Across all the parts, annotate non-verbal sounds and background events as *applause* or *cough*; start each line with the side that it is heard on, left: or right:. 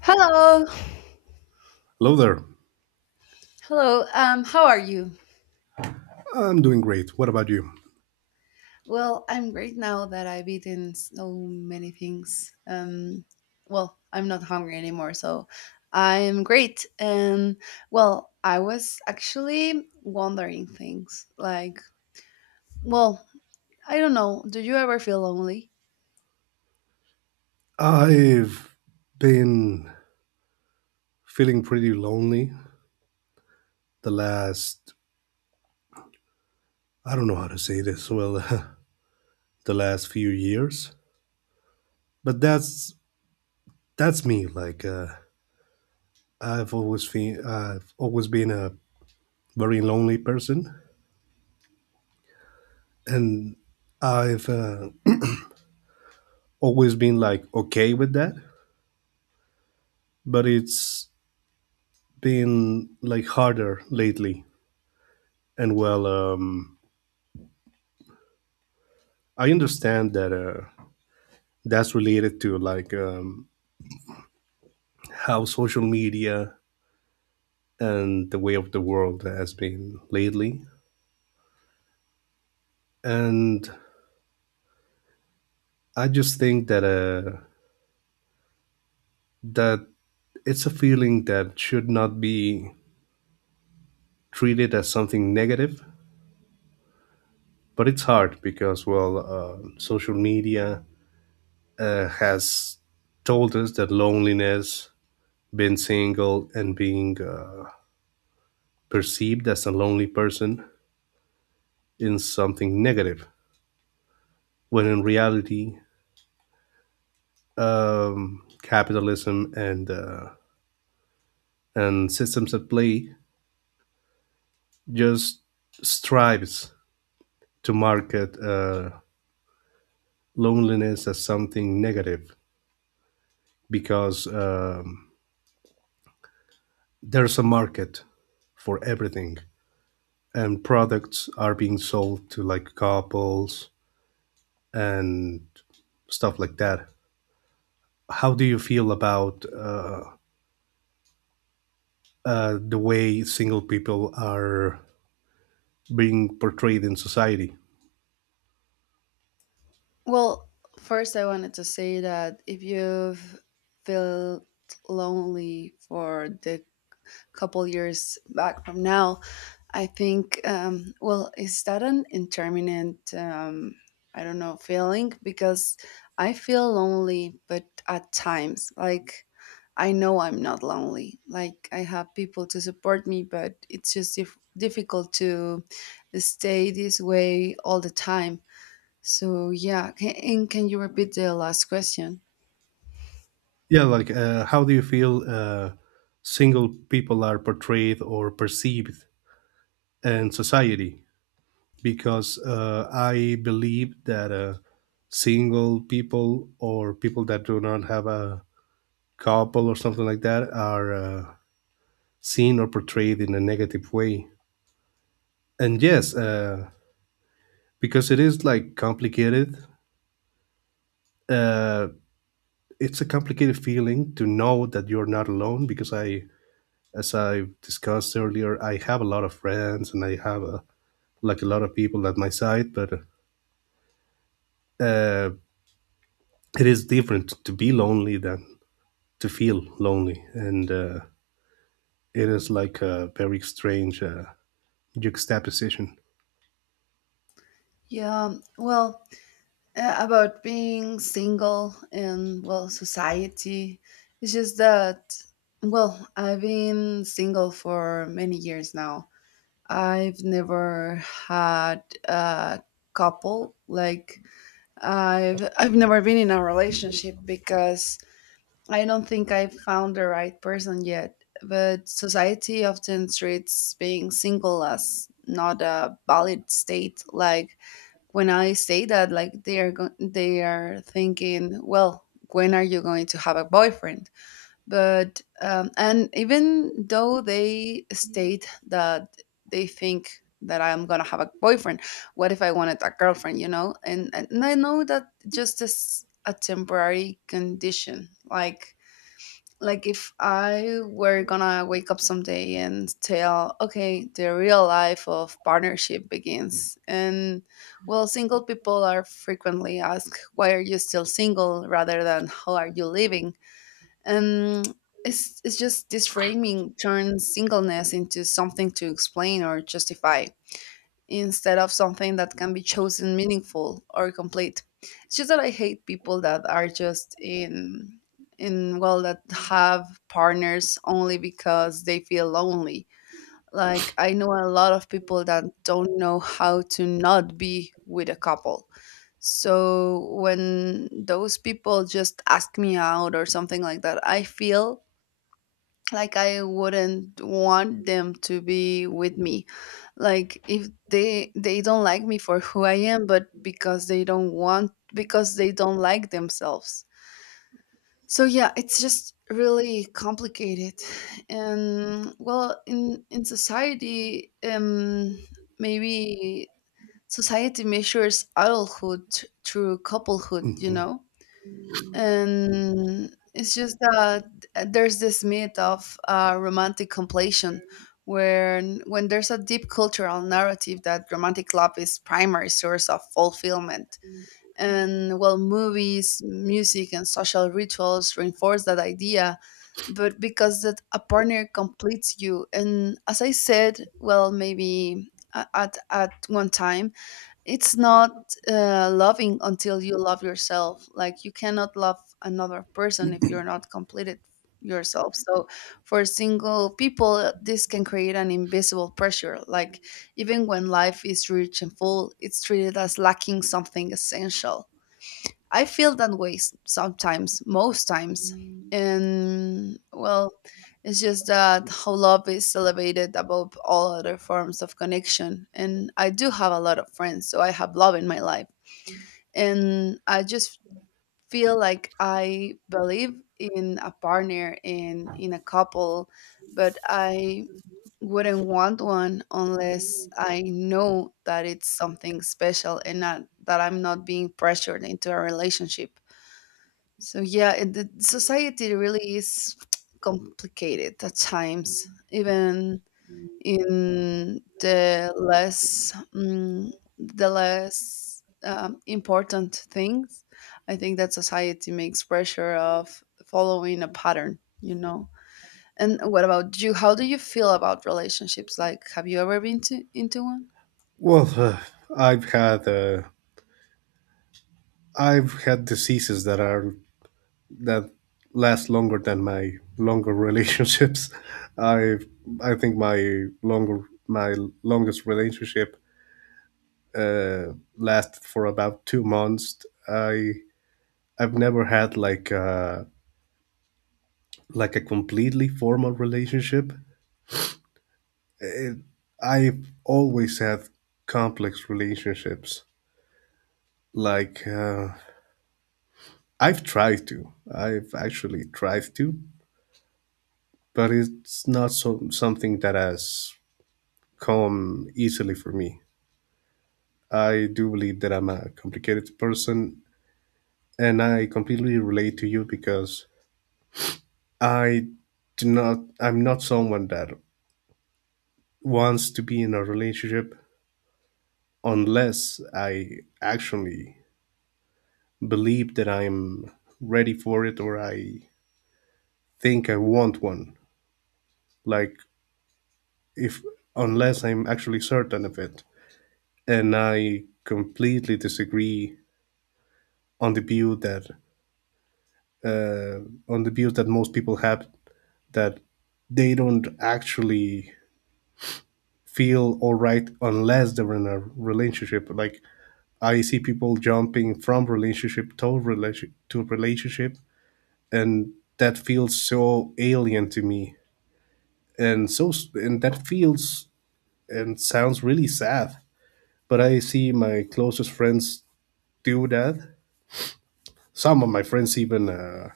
left: Hello,
right: Hello there.
left: how are you?
right: I'm doing great. What about you?
left: Well, I'm great now that I've eaten so many things. I'm not hungry anymore, so I'm great. I was actually wondering things like, well, I don't know. Do you ever feel lonely?
right: I've been feeling pretty lonely the last, I don't know how to say this, well, *laughs* the last few years. But that's me. Like I've always been a very lonely person, and I've always been like okay with that. But it's been like harder lately. And well, I understand that. That's related to like how social media and the way of the world has been lately, and I just think that that it's a feeling that should not be treated as something negative, but it's hard because well social media has told us that loneliness, being single, and being perceived as a lonely person is something negative, when in reality capitalism and systems at play just strives to market loneliness as something negative, because there's a market for everything, and products are being sold to like couples and stuff like that. How do you feel about the way single people are being portrayed in society?
left: Well, first I wanted to say that if you've felt lonely for the couple years back from now, I think, is that an interminant, I don't know, feeling? Because I feel lonely, but at times, like, I know I'm not lonely. Like, I have people to support me, but it's just difficult to stay this way all the time. So, yeah. And can you repeat the last question?
right: Yeah, like how do you feel single people are portrayed or perceived in society? Because I believe that single people, or people that do not have a couple or something like that, are seen or portrayed in a negative way. And yes, because it is like complicated. Uh, it's a complicated feeling to know that you're not alone, because I as I discussed earlier, I have a lot of friends, and I have like a lot of people at my side, but uh, it is different to be lonely than to feel lonely, and it is like a very strange juxtaposition.
left: Yeah. Well, about being single in well society, it's just that well, I've been single for many years now. I've never had a couple. Like, I've never been in a relationship because I don't think I've found the right person yet, but society often treats being single as not a valid state. Like when I say that, like they are thinking, well, when are you going to have a boyfriend? But and even though they state that they think that I'm gonna have a boyfriend, what if I wanted a girlfriend? You know, and I know that just as a temporary condition, like if I were gonna wake up someday and tell, okay, the real life of partnership begins. And well, single people are frequently asked, why are you still single rather than how are you living? And it's just this framing turns singleness into something to explain or justify instead of something that can be chosen meaningful or complete. It's just that I hate people that are just in that have partners only because they feel lonely. Like I know a lot of people that don't know how to not be with a couple. So when those people just ask me out or something like that, I feel like I wouldn't want them to be with me, like if they don't like me for who I am but because they don't want because they don't like themselves. So yeah, it's just really complicated. And well, in society, maybe society measures adulthood through couplehood, you
right: Hmm.
left: know. And it's just that there's this myth of romantic completion, where when there's a deep cultural narrative that romantic love is primary source of fulfillment. And well, movies, music, and social rituals reinforce that idea, but because that a partner completes you. And as I said, well, maybe at one time, it's not loving until you love yourself. Like you cannot love another person if you're not completed yourself. So for single people, this can create an invisible pressure. Like even when life is rich and full, it's treated as lacking something essential. I feel that way sometimes, most times. And well, it's just that how love is celebrated above all other forms of connection. And I do have a lot of friends, so I have love in my life. And I just feel like I believe in a partner and in a couple, but I wouldn't want one unless I know that it's something special and not that I'm not being pressured into a relationship. So yeah, it, the society really is complicated at times, even in the less important things. I think that society makes pressure of following a pattern, you know. And what about you? How do you feel about relationships? Like, have you ever been to into one?
right: Well, I've had uh, I've had diseases that are that last longer than my longer *laughs* relationships. I I think my longest relationship last for about 2 months. I I've never had like like a completely formal relationship. It, I've always had complex relationships. Like I've tried to. I've actually tried to, but it's not so something that has come easily for me. I do believe that I'm a complicated person, and I completely relate to you, because I do not, I'm not someone that wants to be in a relationship unless I actually believe that I'm ready for it, or I think I want one. Like, if, unless I'm actually certain of it. And I completely disagree on the view that, most people have, that they don't actually feel all right unless they're in a relationship. Like I see people jumping from relationship to relationship to relationship, and that feels so alien to me, and that feels and sounds really sad. But I see my closest friends do that. Some of my friends even uh,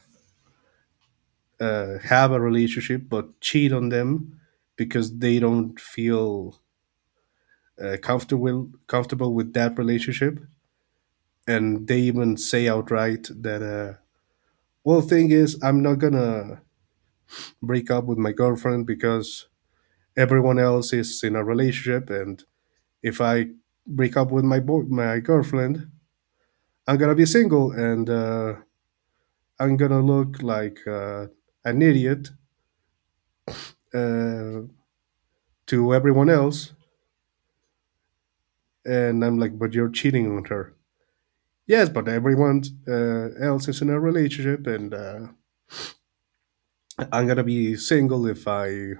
right: uh, have a relationship, but cheat on them because they don't feel comfortable with that relationship, and they even say outright that well, thing is, I'm not gonna break up with my girlfriend because everyone else is in a relationship, and if I break up with my girlfriend, I'm gonna be single, and I'm gonna look like an idiot uh, to everyone else. And I'm like, but you're cheating on her. Yes, but everyone else is in a relationship, and I'm gonna be single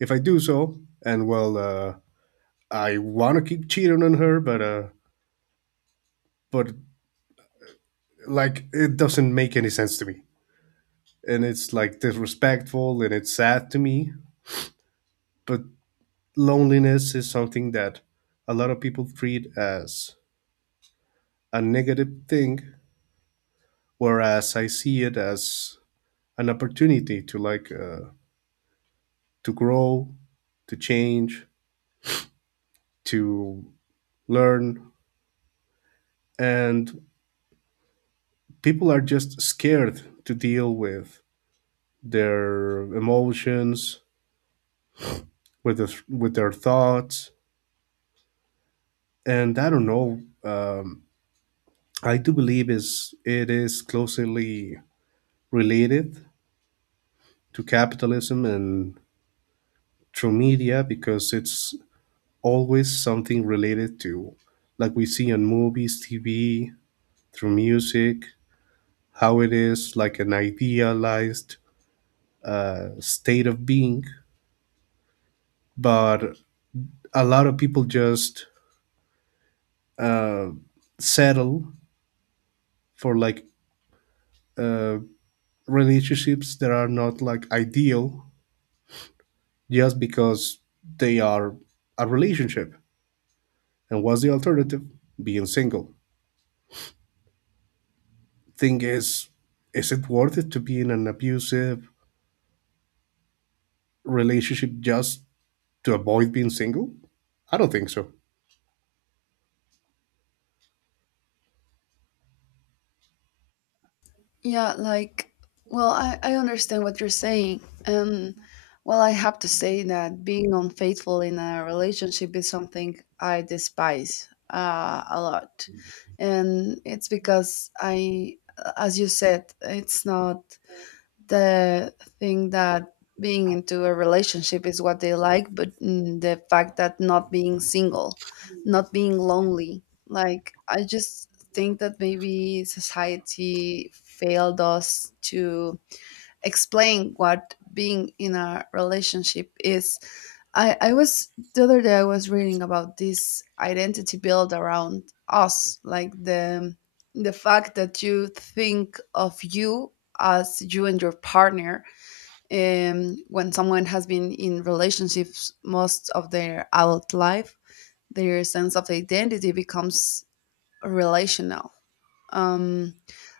right: if I do so. And well, I want to keep cheating on her, but but like it doesn't make any sense to me, and it's like disrespectful, and it's sad to me. But loneliness is something that a lot of people treat as a negative thing, whereas I see it as an opportunity to like to grow, to change, to learn, and people are just scared to deal with their emotions, with with their thoughts, and I don't know. I do believe is it is closely related to capitalism and through media, because it's always something related to, like we see on movies, TV, through music, how it is like an idealized state of being, but a lot of people just uh, settle for like uh, relationships that are not like ideal just because they are a relationship. And what's the alternative? Being single. Thing is it worth it to be in an abusive relationship just to avoid being single? I don't think so.
left: Yeah, like, well, I understand what you're saying. And, well, I have to say that being unfaithful in a relationship is something I despise a lot. And it's because I, as you said, it's not the thing that being into a relationship is what they like, but the fact that not being single, not being lonely, like I just think that maybe society failed us to explain what being in a relationship is. I was The other day I was reading about this identity built around us, like the fact that you think of you as you and your partner when someone has been in relationships most of their adult life, their sense of identity becomes relational. um,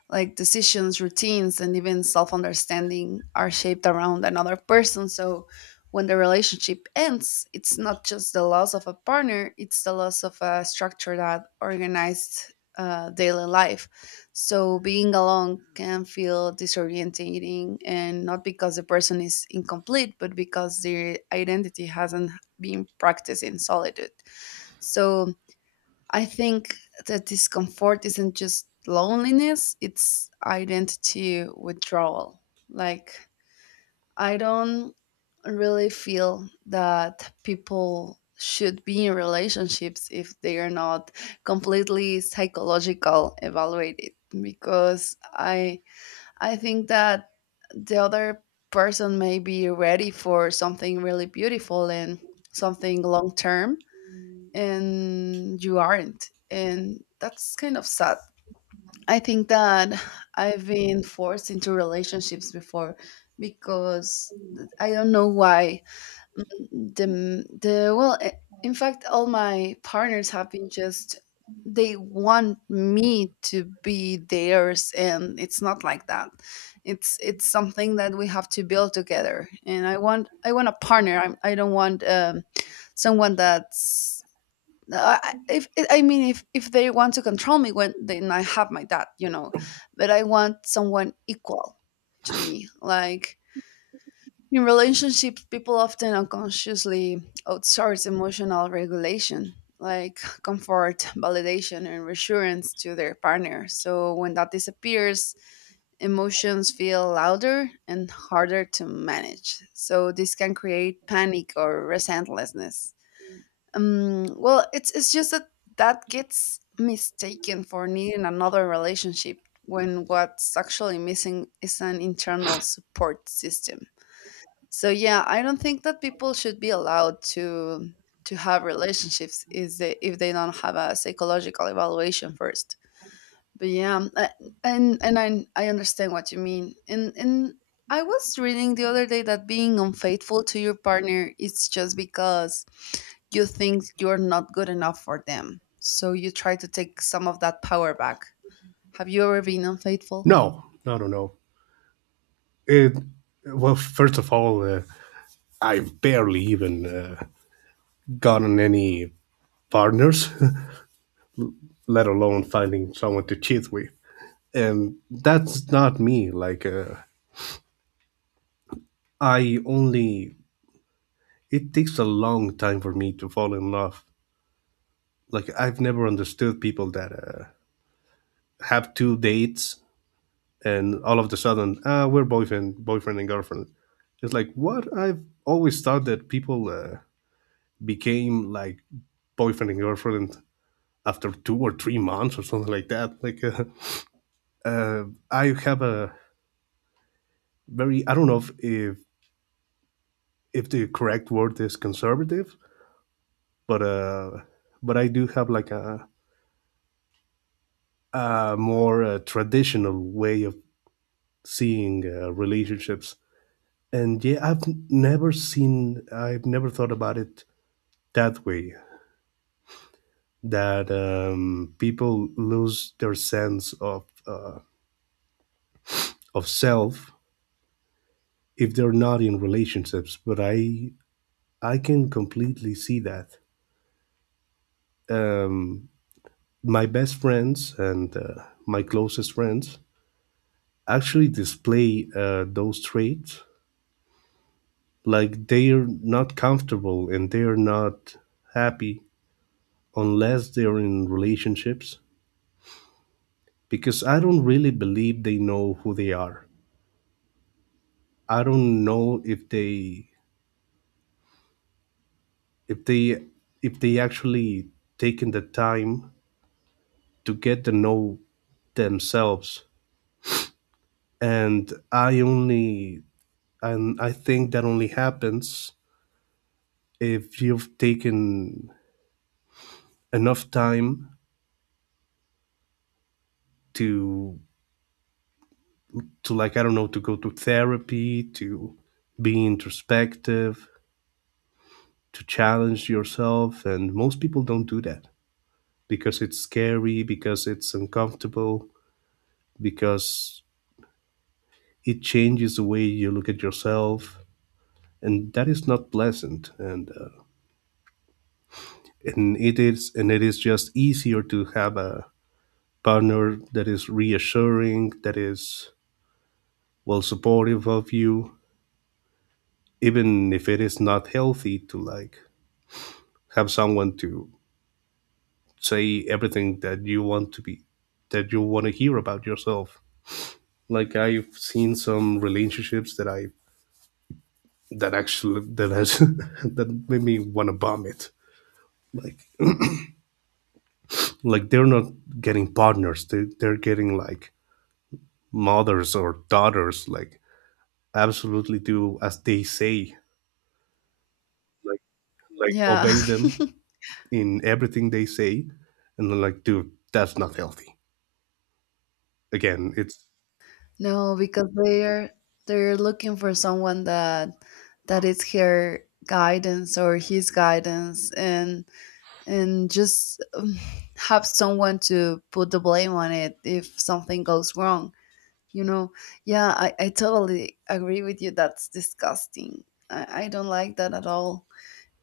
left: like decisions, routines, and even self understanding are shaped around another person. So when the relationship ends, it's not just the loss of a partner, it's the loss of a structure that organized daily life. So being alone can feel disorientating, and not because the person is incomplete, but because their identity hasn't been practiced in solitude. So I think that discomfort isn't just loneliness, it's identity withdrawal. Like, I don't really feel that people should be in relationships if they are not completely psychological evaluated, because I think that the other person may be ready for something really beautiful and something long term and you aren't. And that's kind of sad. I think that I've been forced into relationships before because I don't know why. Mm, the the well eh, in fact all my partners have been just they want me to be theirs, and it's not like that. It's something that we have to build together, and I want a partner. I don't want someone that's no, I, if I mean, if they want to control me, when then I have my dad, you know. But I want someone equal to me. Like in relationships, people often unconsciously outsource emotional regulation, like comfort, validation, and reassurance to their partner. So when that disappears, emotions feel louder and harder to manage. So this can create panic or resentlessness. It's just that that gets mistaken for needing another relationship when what's actually missing is an internal support system. So yeah, I don't think that people should be allowed to have relationships is if they don't have a psychological evaluation first. But yeah, and I understand what you mean. And I was reading the other day that being unfaithful to your partner is just because you think you're not good enough for them. So you try to take some of that power back. Have you ever been unfaithful?
right: No, no, no, no. It, well, first of all, I've barely even gotten any partners, *laughs* let alone finding someone to cheat with. And that's not me. Like, I only it takes a long time for me to fall in love. Like I've never understood people that have two dates and all of the sudden we're boyfriend and girlfriend. It's like, what I've always thought that people became like boyfriend and girlfriend after 2 or 3 months or something like that. Like *laughs* uh, I have a very, I don't know if the correct word is conservative, but I do have like a more traditional way of seeing relationships. And yeah, I've never seen, I've never thought about it that way. That people lose their sense of self if they're not in relationships. But I can completely see that. Um, my best friends, and my closest friends, actually display those traits. Like, they're not comfortable and they're not happy unless they're in relationships, because I don't really believe they know who they are. I don't know if they if they actually taken the time to get to know themselves. And I think that only happens if you've taken enough time to like, I don't know, to go to therapy, to be introspective, to challenge yourself, and most people don't do that because it's scary, because it's uncomfortable, because it changes the way you look at yourself, and that is not pleasant, and and it is just easier to have a partner that is reassuring, that is well supportive of you, even if it is not healthy to like have someone to say everything that you want to be that you want to hear about yourself. Like, I've seen some relationships that I that actually that has *laughs* that made me want to vomit. Like, they're not getting partners. They're getting like mothers or daughters, like, absolutely do as they say, like,
left: Yeah.
right: obey
left: *laughs*
right: them in everything they say. And they're like, dude, that's not healthy. Again, it's...
left: No, because they're looking for someone that is her guidance or his guidance, and just have someone to put the blame on it if something goes wrong. You know, yeah, I totally agree with you. That's disgusting. I don't like that at all.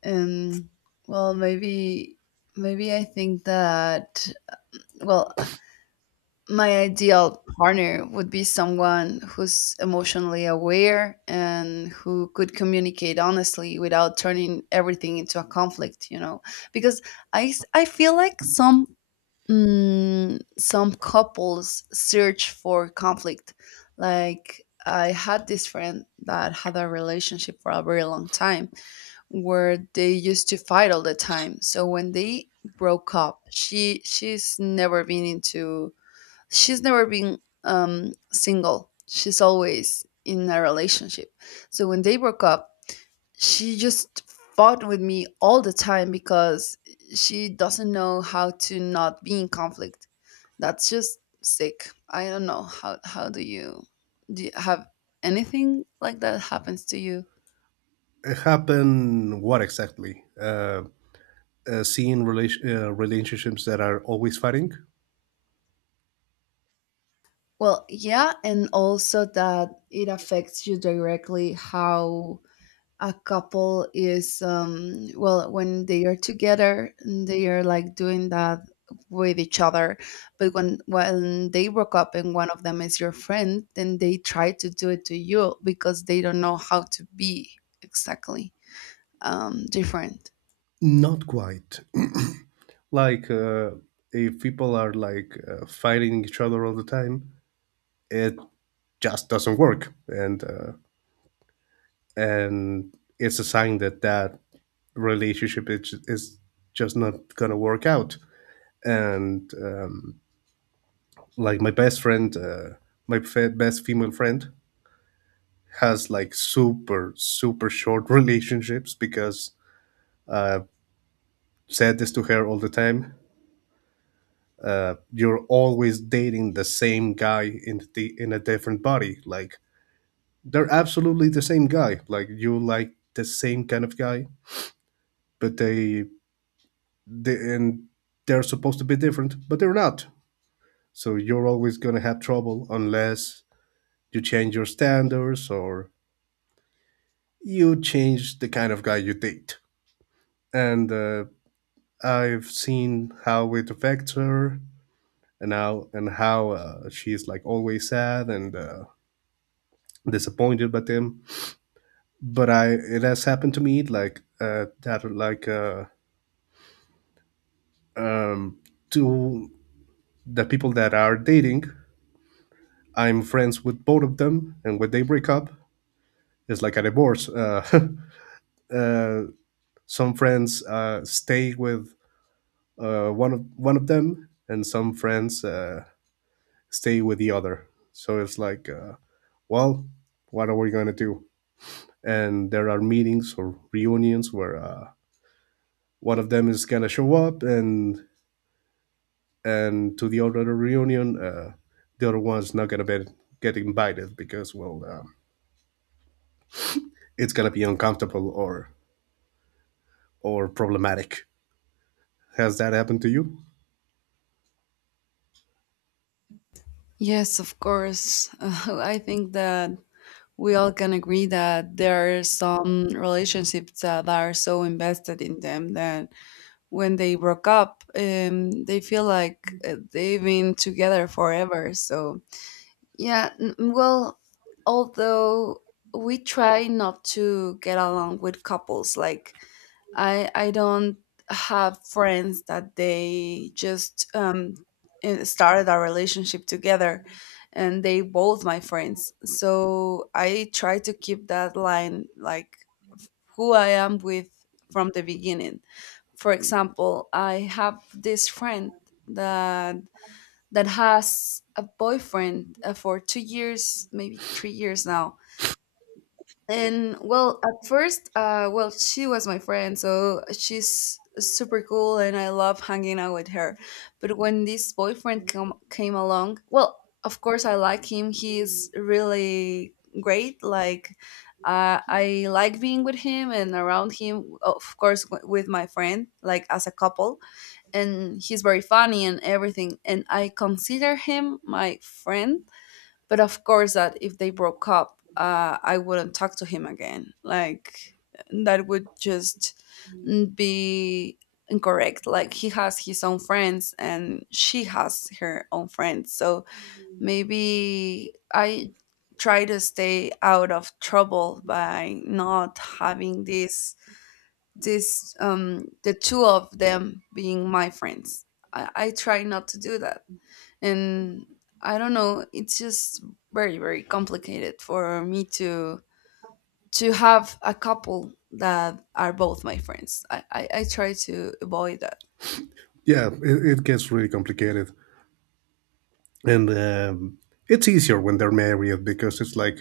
left: And well, maybe I think that, well, my ideal partner would be someone who's emotionally aware and who could communicate honestly without turning everything into a conflict, you know? Because I, I feel like some some couples search for conflict. Like I had this friend that had a relationship for a very long time where they used to fight all the time. So when they broke up, she's never been she's never been single. She's always in a relationship. So when they broke up, she just fought with me all the time because she doesn't know how to not be in conflict. That's just sick. I don't know how do you have anything like that happens to you?
right: It happened what exactly? See in relationships that are always fighting?
left: Well, yeah, and also that it affects you directly how a couple is, well, when they are together they are like doing that with each other, but when they broke up and one of them is your friend, then they try to do it to you because they don't know how to be exactly different.
right: Not quite. *clears throat* Like, if people are like fighting each other all the time, it just doesn't work, and and it's a sign that relationship is just not gonna work out. And like my best friend, best female friend, has like super super short *laughs* relationships, because I've said this to her all the time, you're always dating the same guy in the in a different body. Like, they're absolutely the same guy. Like, you like the same kind of guy, but they and they're supposed to be different, but they're not. So you're always gonna have trouble unless you change your standards, or you change the kind of guy you date. And I've seen how it affects her, and how she's like always sad and disappointed by them. But I it has happened to me, like that, like um, to the people that are dating. I'm friends with both of them, and when they break up, it's like a divorce. *laughs* Uh, some friends stay with one of them, and some friends stay with the other. So it's like, well, what are we gonna do? And there are meetings or reunions where one of them is gonna show up, and to the other reunion, the other one's not gonna be get invited, because well, it's gonna be uncomfortable or problematic. Has that happened to you?
left: Yes, of course. *laughs* I think that we all can agree that there are some relationships that are so invested in them that when they broke up, they feel like they've been together forever. So, yeah, although we try not to get along with couples, like I don't have friends that they just started a relationship together and they both my friends. So I try to keep that line, like who I am with from the beginning. For example, I have this friend that that has a boyfriend for 2 years, maybe 3 years now, and well, at first, well, she was my friend, so she's super cool, and I love hanging out with her. But when this boyfriend come came along, well, of course I like him. He's really great. Like, I like being with him and around him. Of course, with my friend, like as a couple, and he's very funny and everything. And I consider him my friend, but of course, that if they broke up, I wouldn't talk to him again. Like that would just be incorrect. Like he has his own friends and she has her own friends. So maybe I try to stay out of trouble by not having this this the two of them being my friends. I try not to do that, and I don't know, it's just very complicated for me to have a couple that are both my friends. I try to avoid that.
right: Yeah, it gets really complicated, and it's easier when they're married, because it's like,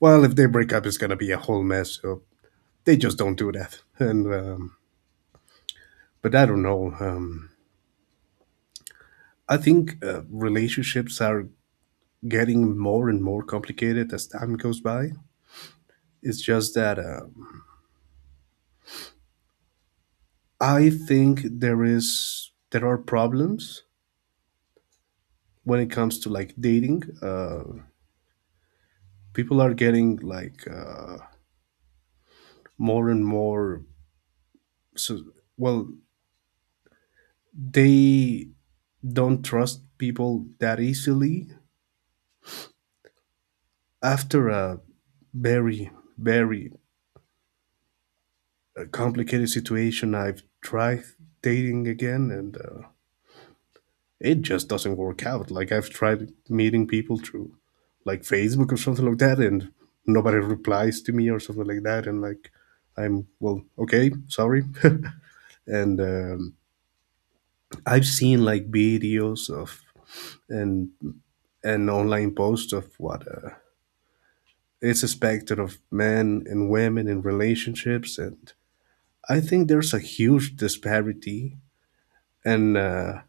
right: well, if they break up, it's gonna be a whole mess. So they just don't do that. And but I don't know. I think relationships are getting more and more complicated as time goes by. It's just that. I think there are problems when it comes to like dating. People are getting like more and more. So, well, they don't trust people that easily. After a very very complicated situation, I've tried dating again, and it just doesn't work out. Like, I've tried meeting people through like Facebook or something like that, and nobody replies to me or something like that, and like, I'm, well, okay, sorry. *laughs* And I've seen like videos of and and online posts of what is expected of men and women in relationships, and I think there's a huge disparity, and uh,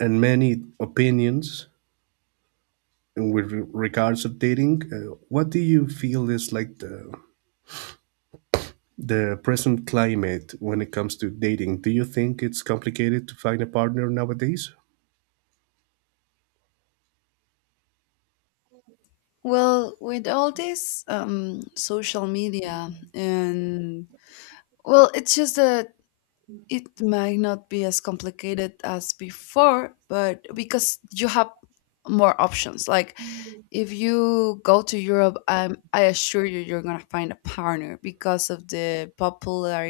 right: and many opinions. And with regards of dating, what do you feel is like the present climate when it comes to dating? Do you think it's complicated to find a partner nowadays?
left: Well, with all this social media and well, it's just a it might not be as complicated as before, but because you have more options. Like if you go to Europe, I assure you, you're gonna find a partner because of the popular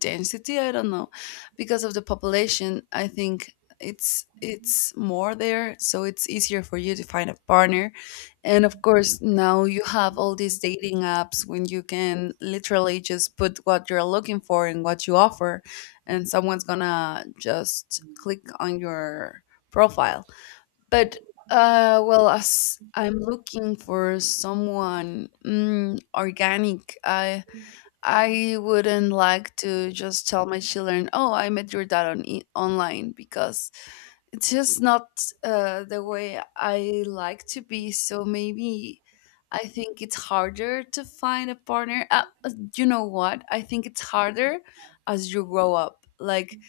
left: density. I don't know, because of the population. I think it's more there, so it's easier for you to find a partner. And of course, now you have all these dating apps when you can literally just put what you're looking for and what you offer, and someone's gonna just click on your profile. But well, as I'm looking for someone organic, I wouldn't like to just tell my children, "Oh, I met your dad on online," because it's just not the way I like to be. So maybe. I think it's harder to find a partner. You know what? I think it's harder as you grow up. Like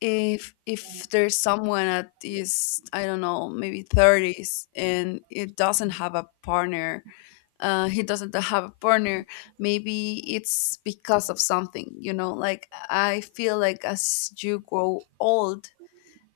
left: if there's someone at his, I don't know, maybe 30s and it doesn't have a partner, uh he doesn't have a partner maybe it's because of something, you know, like I feel like as you grow old,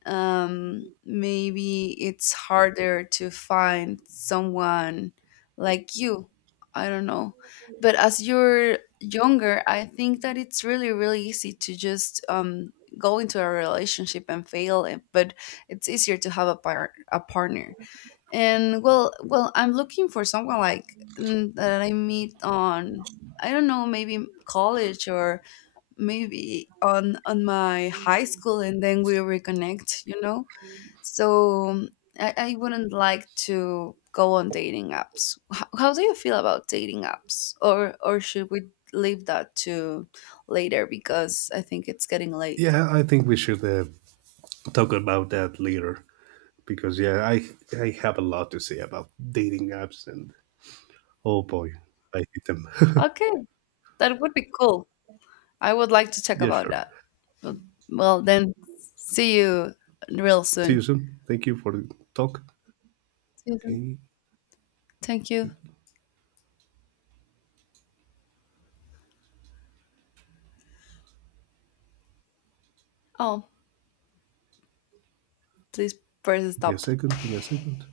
left: maybe it's harder to find someone like you. I don't know. But as you're younger, I think that it's really, really easy to just go into a relationship and fail it. But it's easier to have a a partner. I'm looking for someone like that I meet on. I don't know, maybe college or maybe on my high school, and then we reconnect. You know, so I wouldn't like to go on dating apps. How do you feel about dating apps? Or should we leave that to later because I think it's getting late.
right: Yeah, I think we should talk about that later, because yeah, I have a lot to say about dating apps, and oh boy, I hate them. *laughs*
left: Okay, that would be cool. I would like to check
right: Yeah,
left: about
right: sure.
left: that. Well, well, then see you real
right: See
left: soon.
right: you soon. Thank you for the talk.
left: See you soon.
right: Okay,
left: Thank you.
right: give
left: Oh, please press
right: me a
left: stop.
right: second. Give me a second.